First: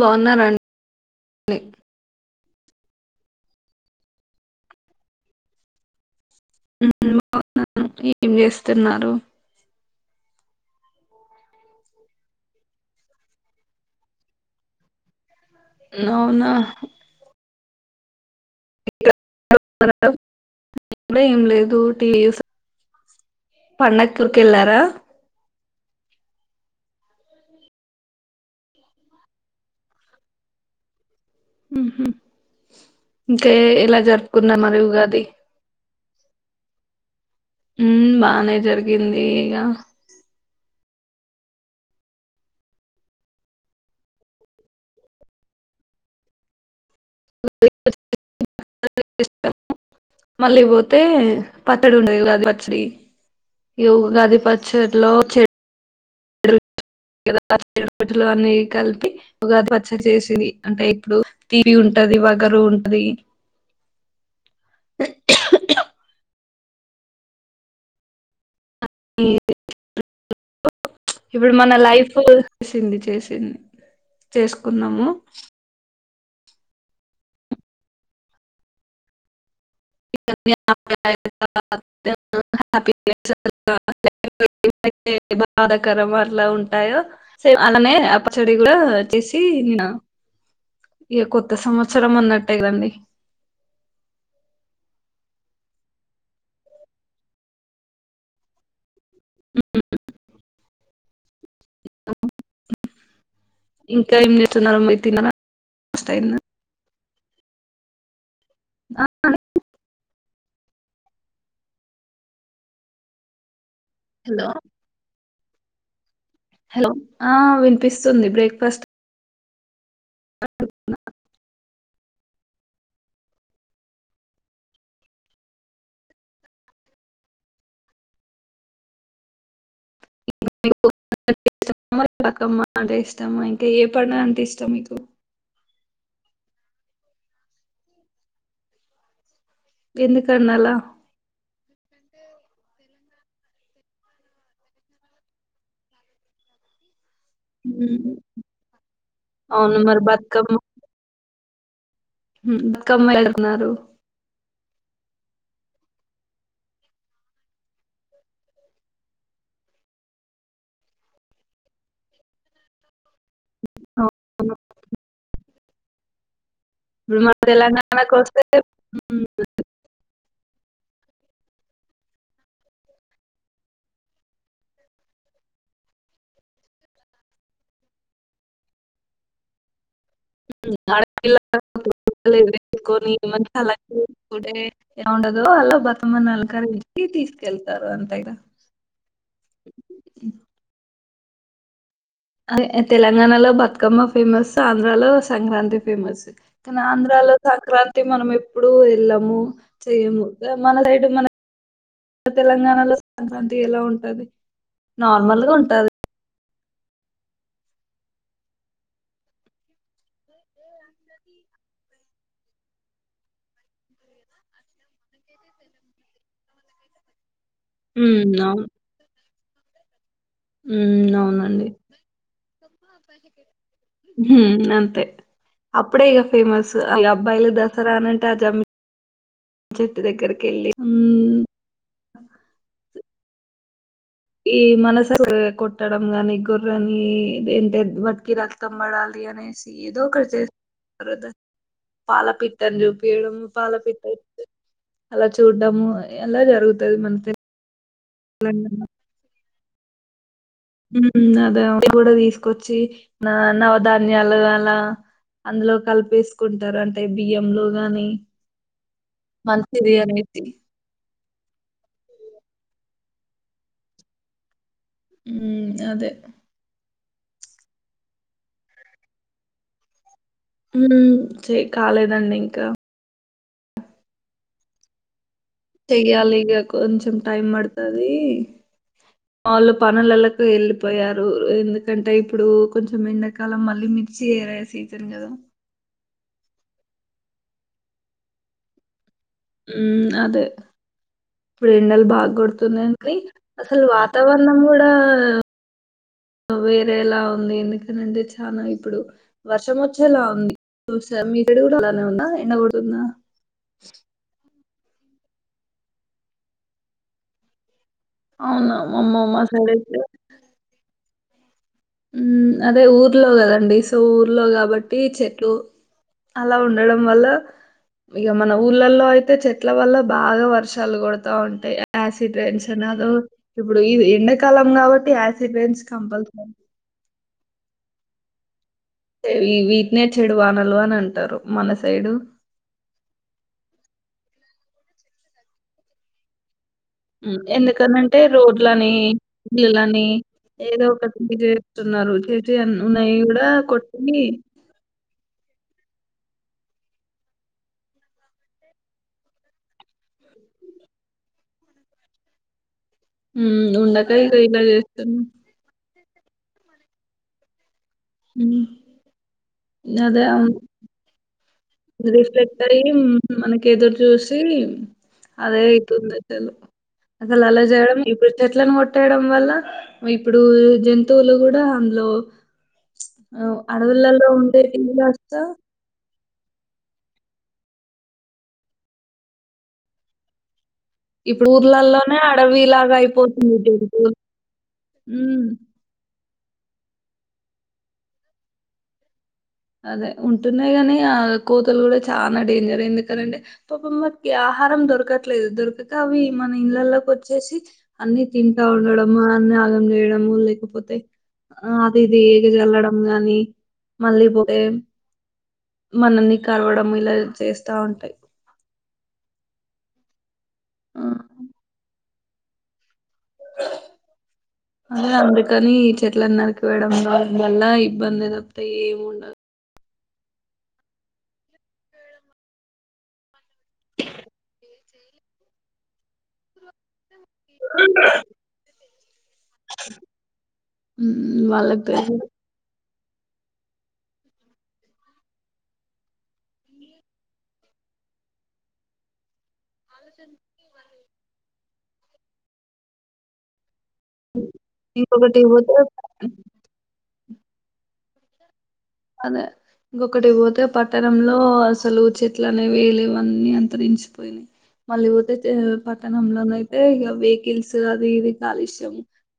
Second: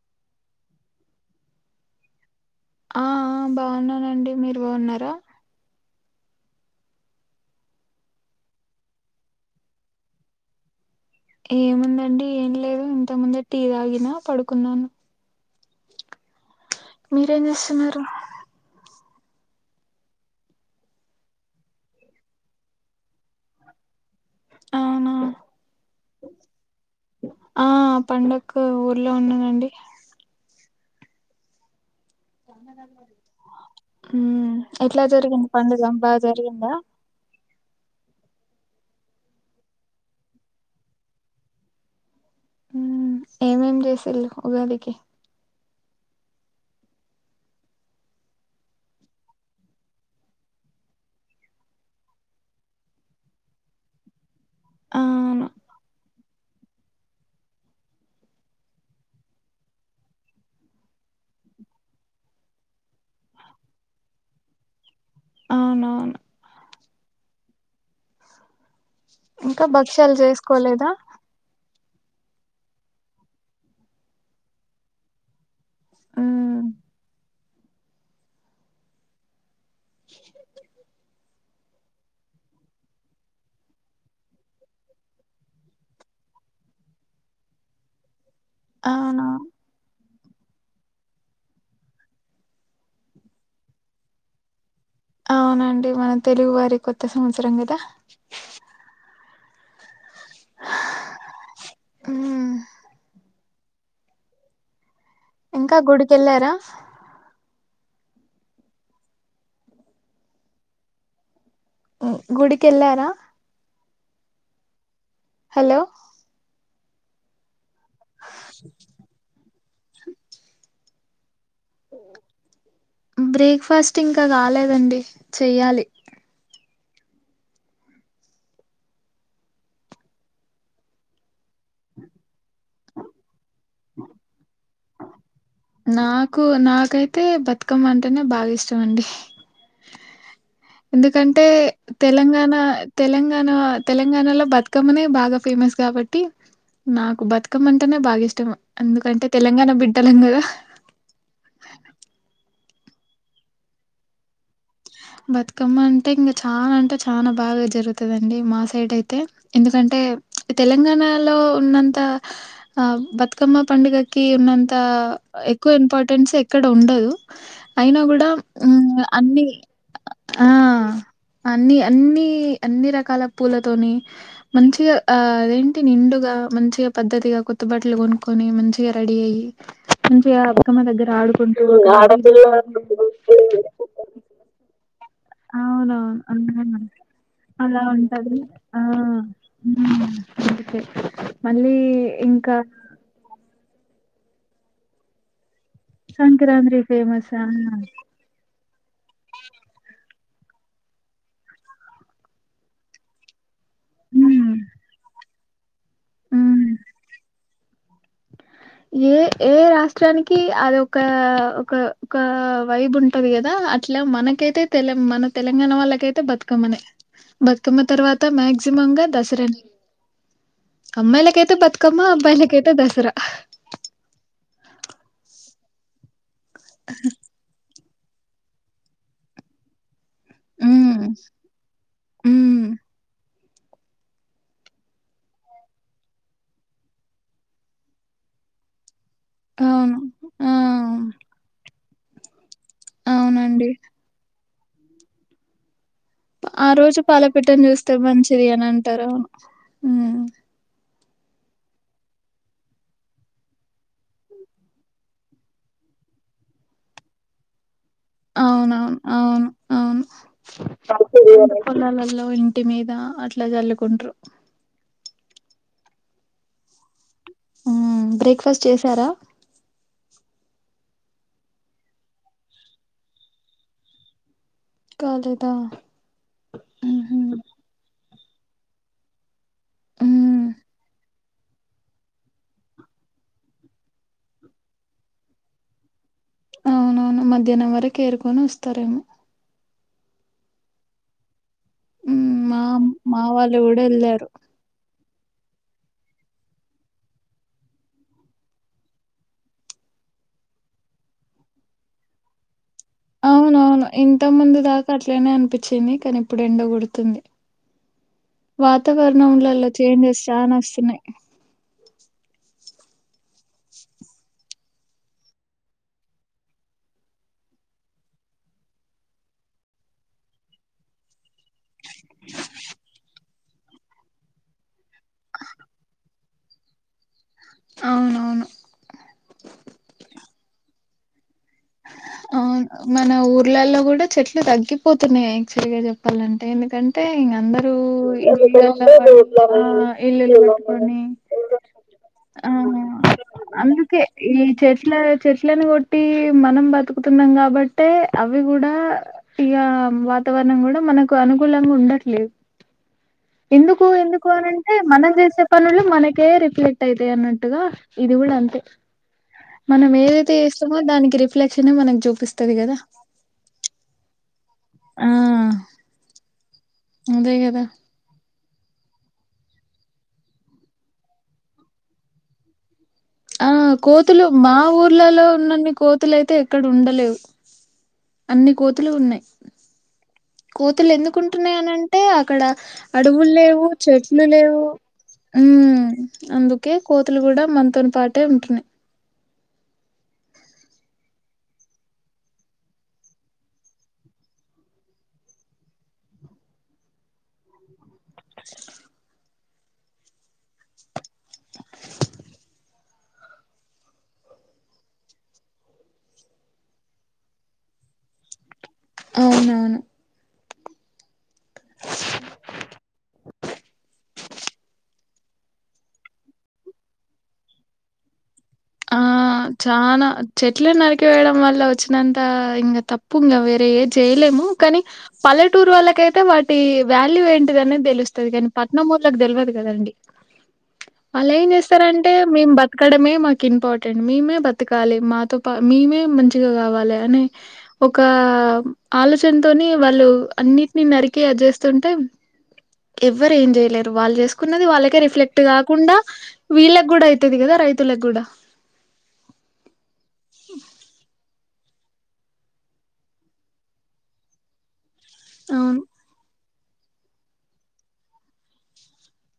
బాగున్నారా అండి ఆ ఆ బాగున్నానండి మీరు బాగున్నారా ఉమ్ బాగున్నాను అండి ఏం చేస్తున్నారు ఏముందండి ఏం లేదు ఇంత ముందే టీ తాగిన పడుకున్నాను అవునా ఉమ్ రా కూడా ఏం లేదు టీవీ చూ పండక్కి ఊరికి వెళ్ళారా అవునా! ఆ పండక్కు ఊర్లో ఉన్నానండి ఉహూ ఉమ్ జరుపుకున్నారు మరి ఎట్లా ఉగాది జరిగింది పండుగా బా జరిగిందా ఉమ్ బానే జరిగింది ఇగ ఉమ్ ఏమేం చేసిళ్లు ఉగాదికి మళ్ళీ పోతే పచ్చడి ఉండే ఉగాది పచ్చడి ఇగా ఉగాది పచ్చడి లో అవును. చెట్ కదా పలు రకాలు అన్ని కలిపి ఉగాది పచ్చడి చేసింది అంటే ఇప్పుడు తీపి ఉం టది వగరు ఉంటది అవునవును ఇంకా భక్ష్యాలు చేసుకోలేదా ఇప్పుడు మన లైఫ్ చేసింది చేసింది చేసుకున్నాము ఉమ్ [unintelligible] [unintelligible] తే బాధాకరం అట్లా ఉంటాయో సేమ్ అలానే పచ్చడి కూడా అవునా! చేసి నిన్న ఇక కొత్త సంవత్సరం అన్నట్టే కదండి అవునండి మన తెలుగు వారి కొత్త సంవత్సరం కదా హ హా ఉమ్ ఇంకా ఏం చేస్తున్నారు మీరు తిన్నారా ఇంకా ఫస్ట్ అయిందా గుడికెళ్ళారా ఆ గుడికి ఏళ్ళారా హలో హలో హలో ఆ వినిపిస్తుంది బ్రేక్ఫాస్ట్ అ బ్రేక్ఫాస్ట్ ఇంకా కాలేదండి చెయ్యాలి బతుకమ్మ అంటే ఇష్టమా ఇంకా ఏ పండు అంటే ఇష్టం నాకు నాకైతే బతుకమ్మ అంటేనే బాగా ఇష్టం అండి ఎది ఎందుకంటే తెలంగాణ తెలంగాణ తెలంగాణలో బతుకమ్మనే బాగా ఫేమస్ కాబట్టి నాకు బతుకమ్మ అంటేనే బాగా ఇష్టం ఎందుకంటే తెలంగాణ అవును మరి బిడ్డలం కదా బతుకమ్మ ఎంక ఎమ్నరు బతుకమ్మ అంటే ఇంకా చాలా అంటే చాలా బాగా జరుగుతుందండి మా సైడ్ అయితే ఎందుకంటే అంటే తెలంగాణలో ఉన్నంత ఆ బతుకమ్మ పండుగకి అవును ఉన్నంత ఎక్కువ ఇంపార్టెన్స్ ఎక్కడ ఉండదు ఇప్పుడు మన అయినా తెలంగాణకు కూడా వస్తే ఉమ్, అన్ని ఆ అన్ని అన్ని అన్ని రకాల పూలతోని మంచిగా ఆ అదేంటి నిండుగా ఎంక మంచిగా పద్దతిగా కొత్తబట్టలు కొనుక్కొని మంచిగా రెడీ అయ్యి మంచిగా బతుకమ్మ దగ్గర ఆడుకుంటూ ఆడపిల్లలకు బట్టలు ఎగరేసుకొని మంచి అలంకరించుకుంటే ఎలా ఉండదో అలా బతుకమ్మను అవునవును అలంకరించి అలా తీసుకెళ్తారు అంతే కదా ఉంటది ఆ అందుకే మళ్ళీ ఇంకా తెలంగాణలో బతుకమ్మ ఫేమస్ ఆంధ్రాలో సంక్రాంతి ఫేమస్ సంక్రాంతి కానీ ఆంధ్రాలో ఫేమసా సంక్రాంతి మనం ఎప్పుడూ వెళ్ళాము చెయ్యము మన సైడ్ మన తెలంగాణలో సంక్రాంతి ఎలా ఉంటది ఉమ్ నార్మల్ గా ఉంటది ఉమ్. ఏ ఏ రాష్ట్రానికి అదిఒకా ఒక ఒక వైబ్ ఉంటది కదా అట్లా మనకైతే తెల మన తెలంగాణ వాళ్ళకైతే బతుకమ్మనె బతుకమ్మ తర్వాత ఉమ్, అవును మాక్సిమం గా దసరా ఉమ్ అవునండి అబ్బాయిలకైతే దసరా హుం అంతే అప్పుడే ఇగా ఫేమస్ ఇగా అబ్బాయిల ద రానంటే ఆ జమ్ దగ్గరకి ఎళ్ళి ఉమ్ ఉమ్, ఈ మనస కొట్టడం గాని గుర్రని ఏంటే మతికి రక్తంబడాల బియ్యం వేసి అవును ఏదో ఒకటి చే ఆ పాలపిట్ట అని చూపించయడము అవునండి పాలపిట్ట అలా చూడడాము ఆ రోజు పాల పెట్టని చూస్తే మంచిది అని తెలంగాణ అంటారు అవును అదే అవి కూడా తీసుకొచ్చి నవధాన్యాలు అలా అందులో కలిపేసుకుంటారు అంటే బియ్యం లో అవునవును అవును అవును అనేసి. పొలాలలో ఇంటి మీద అట్లా చల్లుకుంటారు ఉ అదే బ్రేక్ఫాస్ట్ చేసారా ఏ కాలేదండి ఇంకా కాలెదు చెయ్యాలి ఇంక కొంచెం టైం పడుతది వాళ్ళు పనులలకు ఉమ్ వెళ్ళిపోయారు ఎందుకంటే ఇప్పుడు కొంచెం ఎండాకాలం మళ్ళీ సీజన్ నే సీజన్ కదా అవునవును మధ్యాహ్నం వరకు ఏరుకొని వస్తారేమో ఉమ్ అదే ఇప్పుడు ఎండలు బాగ హ్మ్. మా కొడుతున్నాయి మా వాళ్ళు కూడా అసలు వెళ్ళారు వాతావరణం కూడా వేరేలా ఉంది ఎందుకని అంటే చానా ఇప్పుడు వర్షం వచ్చేలా ఉంది మీ సైడ్ కూడా ఇలానే ఉందా ఎండ కో అవునవును ఇంత ముందు దాకా అట్లనే అనిపించింది కానీ ఇప్పుడు ఎండ గోడుతుంది అవునా! అమ్మో! మా వాతావరణంలలో సైడ్ అయితే చేంజెస్ చానా వస్తున్నాయి అదే ఊర్లో కదండి సో ఊర్లో కాబట్టి చెట్లు అలా ఉండడం వల్ల ఇక మన ఊర్లలో అయితే చెట్ల వల్ల బాగా వర్షాలు కొడతా ఉంటాయి యాసిడ్ రైన్స్ అన అదో ఇప్పుడు ఈ ఎండాకాలం కాబట్టి యాసిడ్ రైన్స్ కంపల్సరీ అవునవును ఈ వీటినె చెడు వానలు అని అంటారు మన సైడు. ఆ మన ఊర్లలో కూడా చెట్లు తగ్గిపోతున్నాయి యాక్చువల్ గా చెప్పాలంటే ఎందుకంటే ఇక హ్మ్. అందరూ ఎందుకనంటే రోడ్లని, ఇల్లులని ఇల్లులు ఏదో పెట్టుకోని ఒకటి జేస్తున్నారు. చేసి అన్ ఆహా ఉన్నయి గూడా అందకే కొట్టి ఈ చెట్ల చెట్లలను కొట్ ట్టి మనం బతు కుతున్నాం కాబట్టి అవి కూడా ఇక వాతావరణం కూడా మనకు అనుకూలంగా ఉండ ట్లే హ్మ్. ఎందుకు ఉండక ఎందుకు ఇగ అని ఇలా అంటే మనం జేస్తున్నారు. చేసే పనులు మన కే రిప్లీట్ యితే అన్నట్టుగా ఇది కూడా హ్మ్. అంతే మనం ఏదైతే చేస్తామో దానికి రి రీ రిఫ్లెక్ట్ అయి మనకే ఎదురు చూసి ఆ అదే అయితుంది అసలు అదే అ అలా కదా జేయడం ఇప్పుడు చెట్లను కొట్టేయడం వల్ల ఇప్పుడు జంతువులు కూడా అందులో ఆ కోతులు అడవులలో మా ఉండేటివి ఊర్లలో కాస్త ఉన్నన్ని కోతులుయితే ఎక్కడ ఉండలేవు అన్ని కోతులు ఉన్నాయి కోతులు ఎందుకు ఇప్పుడు ఉంటున్నాయనింటే ఊర్లలోనే అక్కడ అడవిలాగా అడవులు లేవు చెట్లు లేవు ఉమ్ అందుకే కోతులు కూడా మనతోని పాటే ఉంటున్నాయి అదే ఉంటున్నాయి గాని ఆ కోతులు కూడా చాలా డేంజర్ ఎందుకనింటే పాపమ్మ ఆహారం దొరకట్లేదు దొరికితే అవి మన ఇళ్లల్లోకి వచ్చేసి అన్ని తింటా ఉండడం అన్నా అన్ని అన్ని లేకపోతే అది ఇది వెళ్ళడం గాని మళ్ళీ అ మనల్ని కలవడం ఇలా చేస్తా ఉంటాయి అవునవును ఆ అ అదే అందుకని ఈ చెట్లను నరికేయడంలో అందువల్ల ఇబ్బంది ఆ ఏముండదు చానా చెట్లు నరికివేయడం వల్ల వచ్చినంత ఇంకా తప్పు ఇంకా వేరే ఏ చేయలేము కానీ పల్లెటూరోళ్ళకైతే వాటి వ్యా ల్యూ ఏంటిది అనేది తెలుస్తుంది కానీ పట్నం వొళ్ళకి తెలవదు కదండి వాళ్ళు ఏం వాళ్ళకి చేస్తారంటే తెలుసు మేము బతకడమే మా కు ఇంపార్టెంట్ మేమే బతకాలి మాతో పా మేమే మంచిగా కావాలి అనే ఒక ఆ ఆలోచనతోని వాళ్ళు అన్నిటిని నరికి అ చేస్తుంటే ఎవ్వరు ఏం చేయలేరు వాళ్ళు చేసుకున్నది వాళ్ళకే రిఫ్లెక్ట్ ఇంకొకటి పోతే కాకుండా వీళ్ళకి కూడా అవుతది కదా రైతులకు కూడా అదే ఇంకొకటి పోతే పట్టణంలో అసలు చెట్లనే వేయలేవన్నీ అంతరించిపోయినాయి మళ్ళీ పోతే అవును పట్టణం లోన అయితే ఇక వెహికల్స్ అది ఇది కాలుష్యం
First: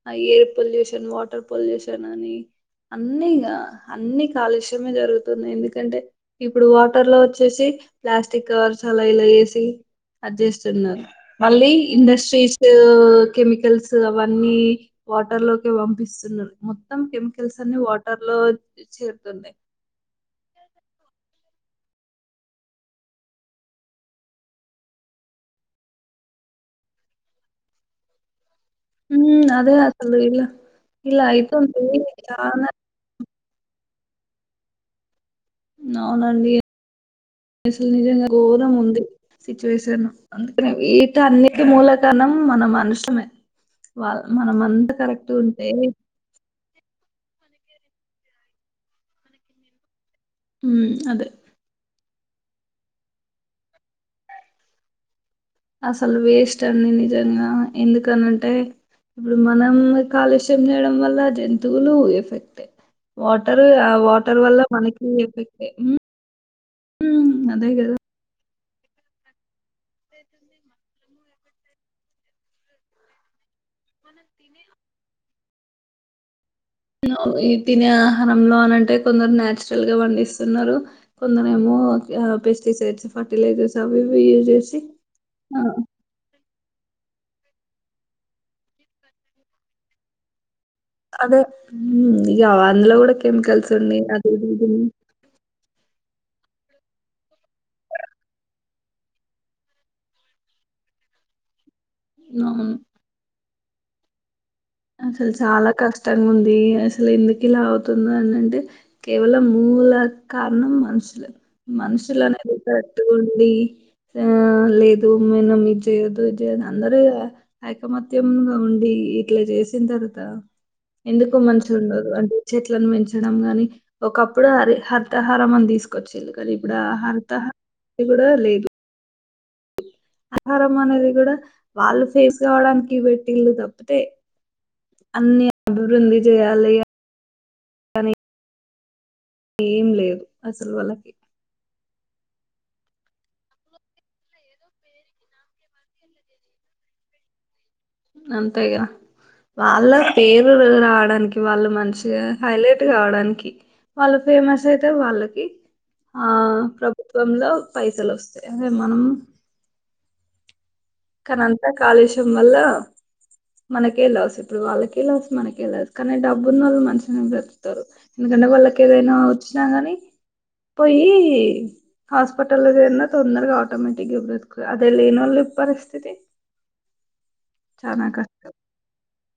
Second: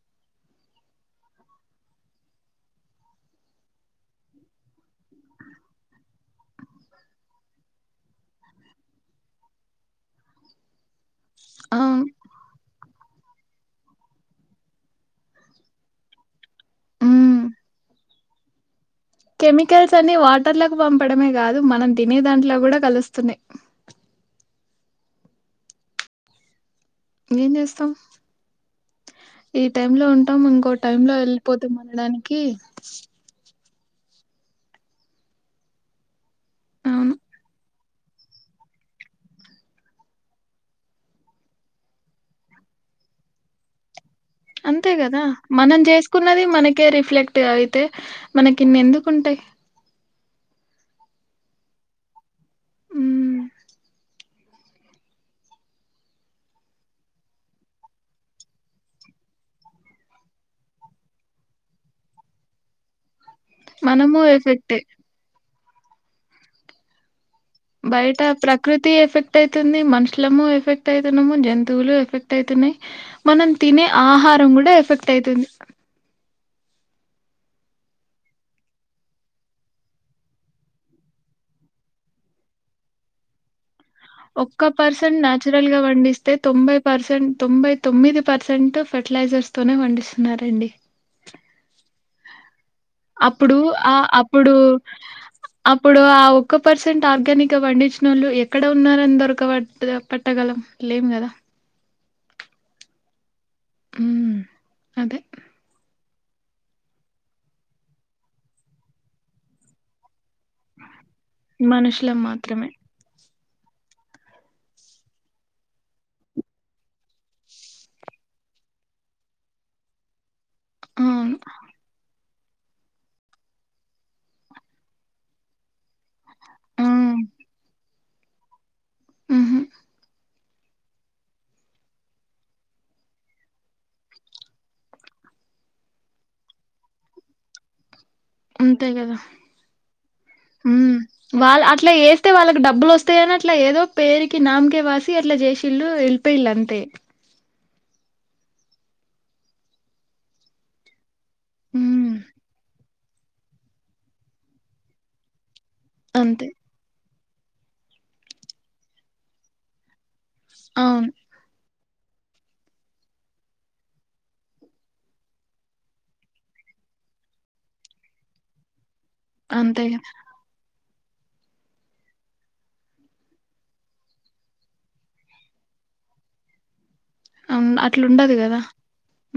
ఆ ఎయిర్ పొల్యూషన్ వాటర్ పొల్యూషన్ అని అన్ని ఇక అన్ని చలుషమే జరుగుతున్నాయి ఎందుకంటే ఇప్పుడు వాటర్ లో వచ్చేసి ప్లాస్టిక్ కవర్స్ అలాలా అ చేస్తున్నారు మళ్ళీ అవును ఇండస్ట్రీస్ ల్ అ వాట పంపిస్తు ఉమ్ మమల్స్ అ లో చేరుతున్నాయి కెమికల్స్ అని వా అతర్లకు పంపడమే కాదు మనం తినే దాంట్లో కూడా కలుస్తున్నాయి ఏం చేస్తాం హ్మ్. ఈ అదే టైమ్ లో అసలు ఉంటాం ఇలా, ఇంకో టై లో ఇలా వెళ్ళిపోతాం అయితుంది అనడానికి చాలా అవునండి ఉమ్ లు నిజంగా ఘోరం ఉంది సిచ్యువేషన్ అందుకని వీట అన్నిటి మూలకనంన మనుషమ అంతే కదా మనం చేసుకున్నది మనకే రిఫ్లెక్ట్ అయితే మనకిన్ని ఎందుకుంటాయి ఉ అదే హ్మ్. అసలు వేస్ట్ అండి నిజంగా ఎందుకన అంటే ఇప్పుడు మనం కాలుష్యం చేయడం వల్ల జంతువులు ఎఫెక్ట్ వాటర్ ఆ మనము వాటర్ వల్ల ఎఫెక్టే. మనకి ఎఫెక్ట్ బయట ప్రకృతి ఎఫెక్ట్ అయితుంది మనుషులము ఎఫెక్ట్ అయి ము జంతువులు ఎఫెక్ట్ అవుతున్నాయి మనం తినే ఆహారం కూడా ఎఫెక్ట్ అవుతుంది ఈ తినే ఆహారంలో అనింటే కొందరు నాచురల్ గా పండిస్తున్నారు కొందరు ఏమో ప పెస్టిసైడ్స్ ఫర్టిలైజర్స్ అవి ఇవి యూజ్ ఒక్క చేసి పర్సెంట్ ఆ, నచురల్ గా పండిస్తే తొంబై పర్సెంట్ తొంభై తొమ్మిది పర్సెంట్ ఫర్టిలైజర్స్ తోనే పండిస్తున్నారండి అదే ఉమ్, ఇక అందులో కూడా అప్పుడు కెమికల్స్ ఆ ఉన్నాయి అది ఇది అప్పుడు ఇది. ఇప్పుడు ఆ ఒక్క పర్సెంట్ ఆర్గానిక్ వండిజ నోళ్ ఎక్కడ ఉన్నారని దొరకబ పట్టగలం లేము కదా అవును ఉమ్ అసలు చాలా కష్టం కష్టంగా ఉంది అసలు ఎందుకు ఇలా అవుతుంద అనింటే కేవలం మూల కారం మనషల మనుషులం మనషలనేది మాత్రమే డి ఆ లేదు మేను మీ చేయొదుది చేయదు అందరు ఐకమత్యగా ఉండి ఇట్లా చేసిన తర్వాత అవును. ఎందుకు మనసు ఉండదు అంట చెట్లను పెంచడం ని ఒకప్పుడు హరి హర్తహారం అని తీసుకొచ్చిళ్ళ రి ఇప్పుడు ఆ! ఆహారతహ కూడా లేదు ఆహా ఆహారం అనేది కూడా వాళ్ళు ఫేస్ కావడానికి పెట్టిళ్ళు తప్పితే అన్ని అభివృద్ధి చేయాలినీ ఉంతే కదా అసలు వాళ్ళకి వాళ అట్లా ఏ అయితే వాళ్ళకి డబ్బులు వస్తాయని అట్లా ఏదో పేకి నామకే వాసి అట్లా చేసిళ్ళలు వెళ్ళిపోయిళ్ళు అంతే అంతే కదా వాళ్ళ పేరు రావడానికి వాళ్ళు హ్మ్. మంచిగా హైలైట్ కావడానికి వాళ్ళ ఫేమస్ అయితే వాళ్ళకి ఆ అంతే. ప్రు ప్రభుత్వంలో పైసలు వస్తాయి అదే మనం అవును కాళషమ్మల్ల మనకే లాస్ ఇప్పుడు వాళ్ళకే లాస్ మనకే లాస్ కానీ డబ్బున్న వాళ్ళు మనిషిని బ్రతుకుతారు ఎందుకంటే వాళ్ళకి ఏదైనా వచ్చినా అంతే గానీ గదా! పోయి హాస్పిటల్లో జేరినా తొందరగా ఆటోమేటిక్గా బ్ర అదే లేని వాళ్ళ పరిస్థి అతే అవు అట్లా ఉండదు కదా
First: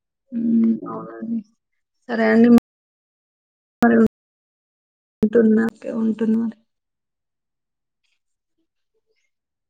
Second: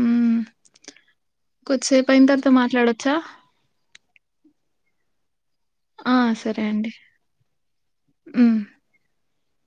ఉ ఉమ్ అవునండి కొద్దిసేపు అయిన తర్వాత మాట్లాడొచ్చా అడుగు టు నాకే ఉంటుంది మరి ఉమ్